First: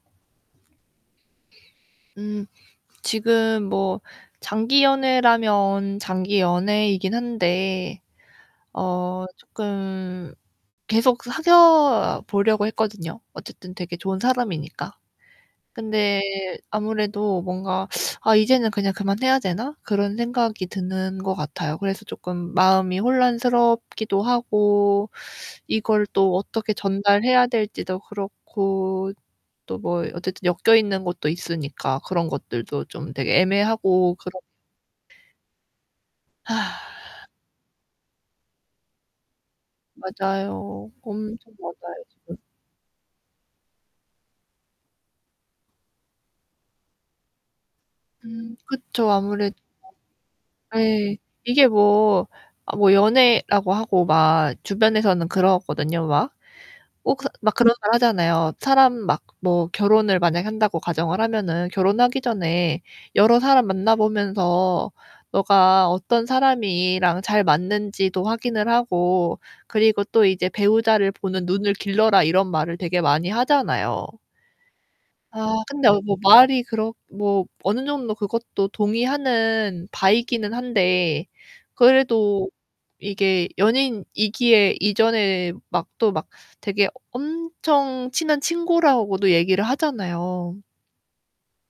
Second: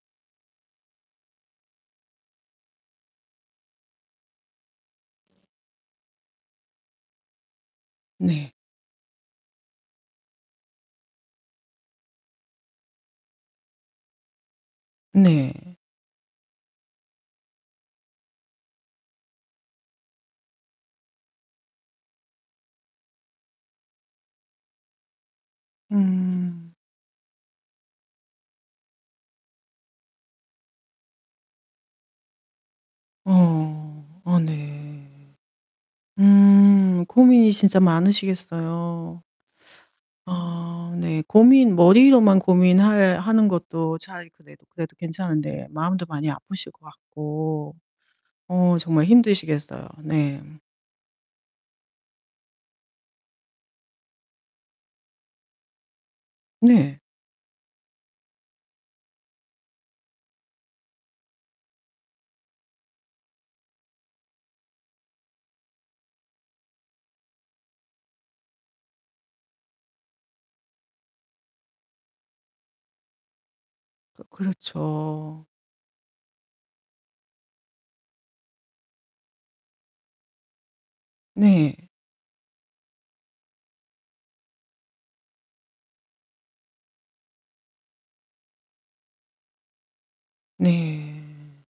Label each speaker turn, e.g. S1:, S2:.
S1: 음 지금 뭐 장기 연애라면 장기 연애이긴 한데
S2: 네.
S1: 어 쪼끔 계속 사귀어 보려고 했거든요. 어쨌든 되게 좋은 사람이니까.
S2: 네.
S1: 근데 아무래도 뭔가 '아, 이제는 그냥 그만 해야 되나?' 그런 생각이 드는 것 같아요. 그래서 조금 마음이 혼란스럽기도 하고 이걸 또 어떻게
S2: 음.
S1: 전달해야 될지도 그렇고. 또 뭐 어쨌든 엮여있는 것도 있으니까 그런 것들도 좀 되게
S2: 어,
S1: 애매하고
S2: 아
S1: 그렇
S2: 네. 음 고민이 진짜 많으시겠어요.
S1: 맞아요.
S2: 아 네.
S1: 고민이 좀
S2: 고민
S1: 맞아요 지금.
S2: 머리로만 고민할 하는 것도 차라리 그래도 그래도 괜찮은데 마음도 많이 아프실 것 같고
S1: 음
S2: 어 정말
S1: 그쵸. 아무래도
S2: 힘드시겠어요. 네.
S1: 네, 이게 뭐 어 뭐 연애라고 하고 막 주변에서는 그러거든요. 막.
S2: 네.
S1: 뭐 그래서 막 그런 말 하잖아요. 사람 막 뭐 결혼을 만약에 한다고 가정을 하면은 "결혼하기 전에 여러 사람 만나 보면서 너가 어떤 사람이랑 잘 맞는지도 확인을 하고 그리고 또 이제 배우자를 보는 눈을 길러라." 이런 말을 되게 많이 하잖아요.
S2: 또 그렇죠.
S1: 아, 근데 말이 뭐 어느 정도 그것도 동의하는 바이기는 한데
S2: 네.
S1: 그래도 이게 연인이기에 이전에 막 또 막 되게 엄청 친한 친구라고도 얘기를 하잖아요.
S2: 네.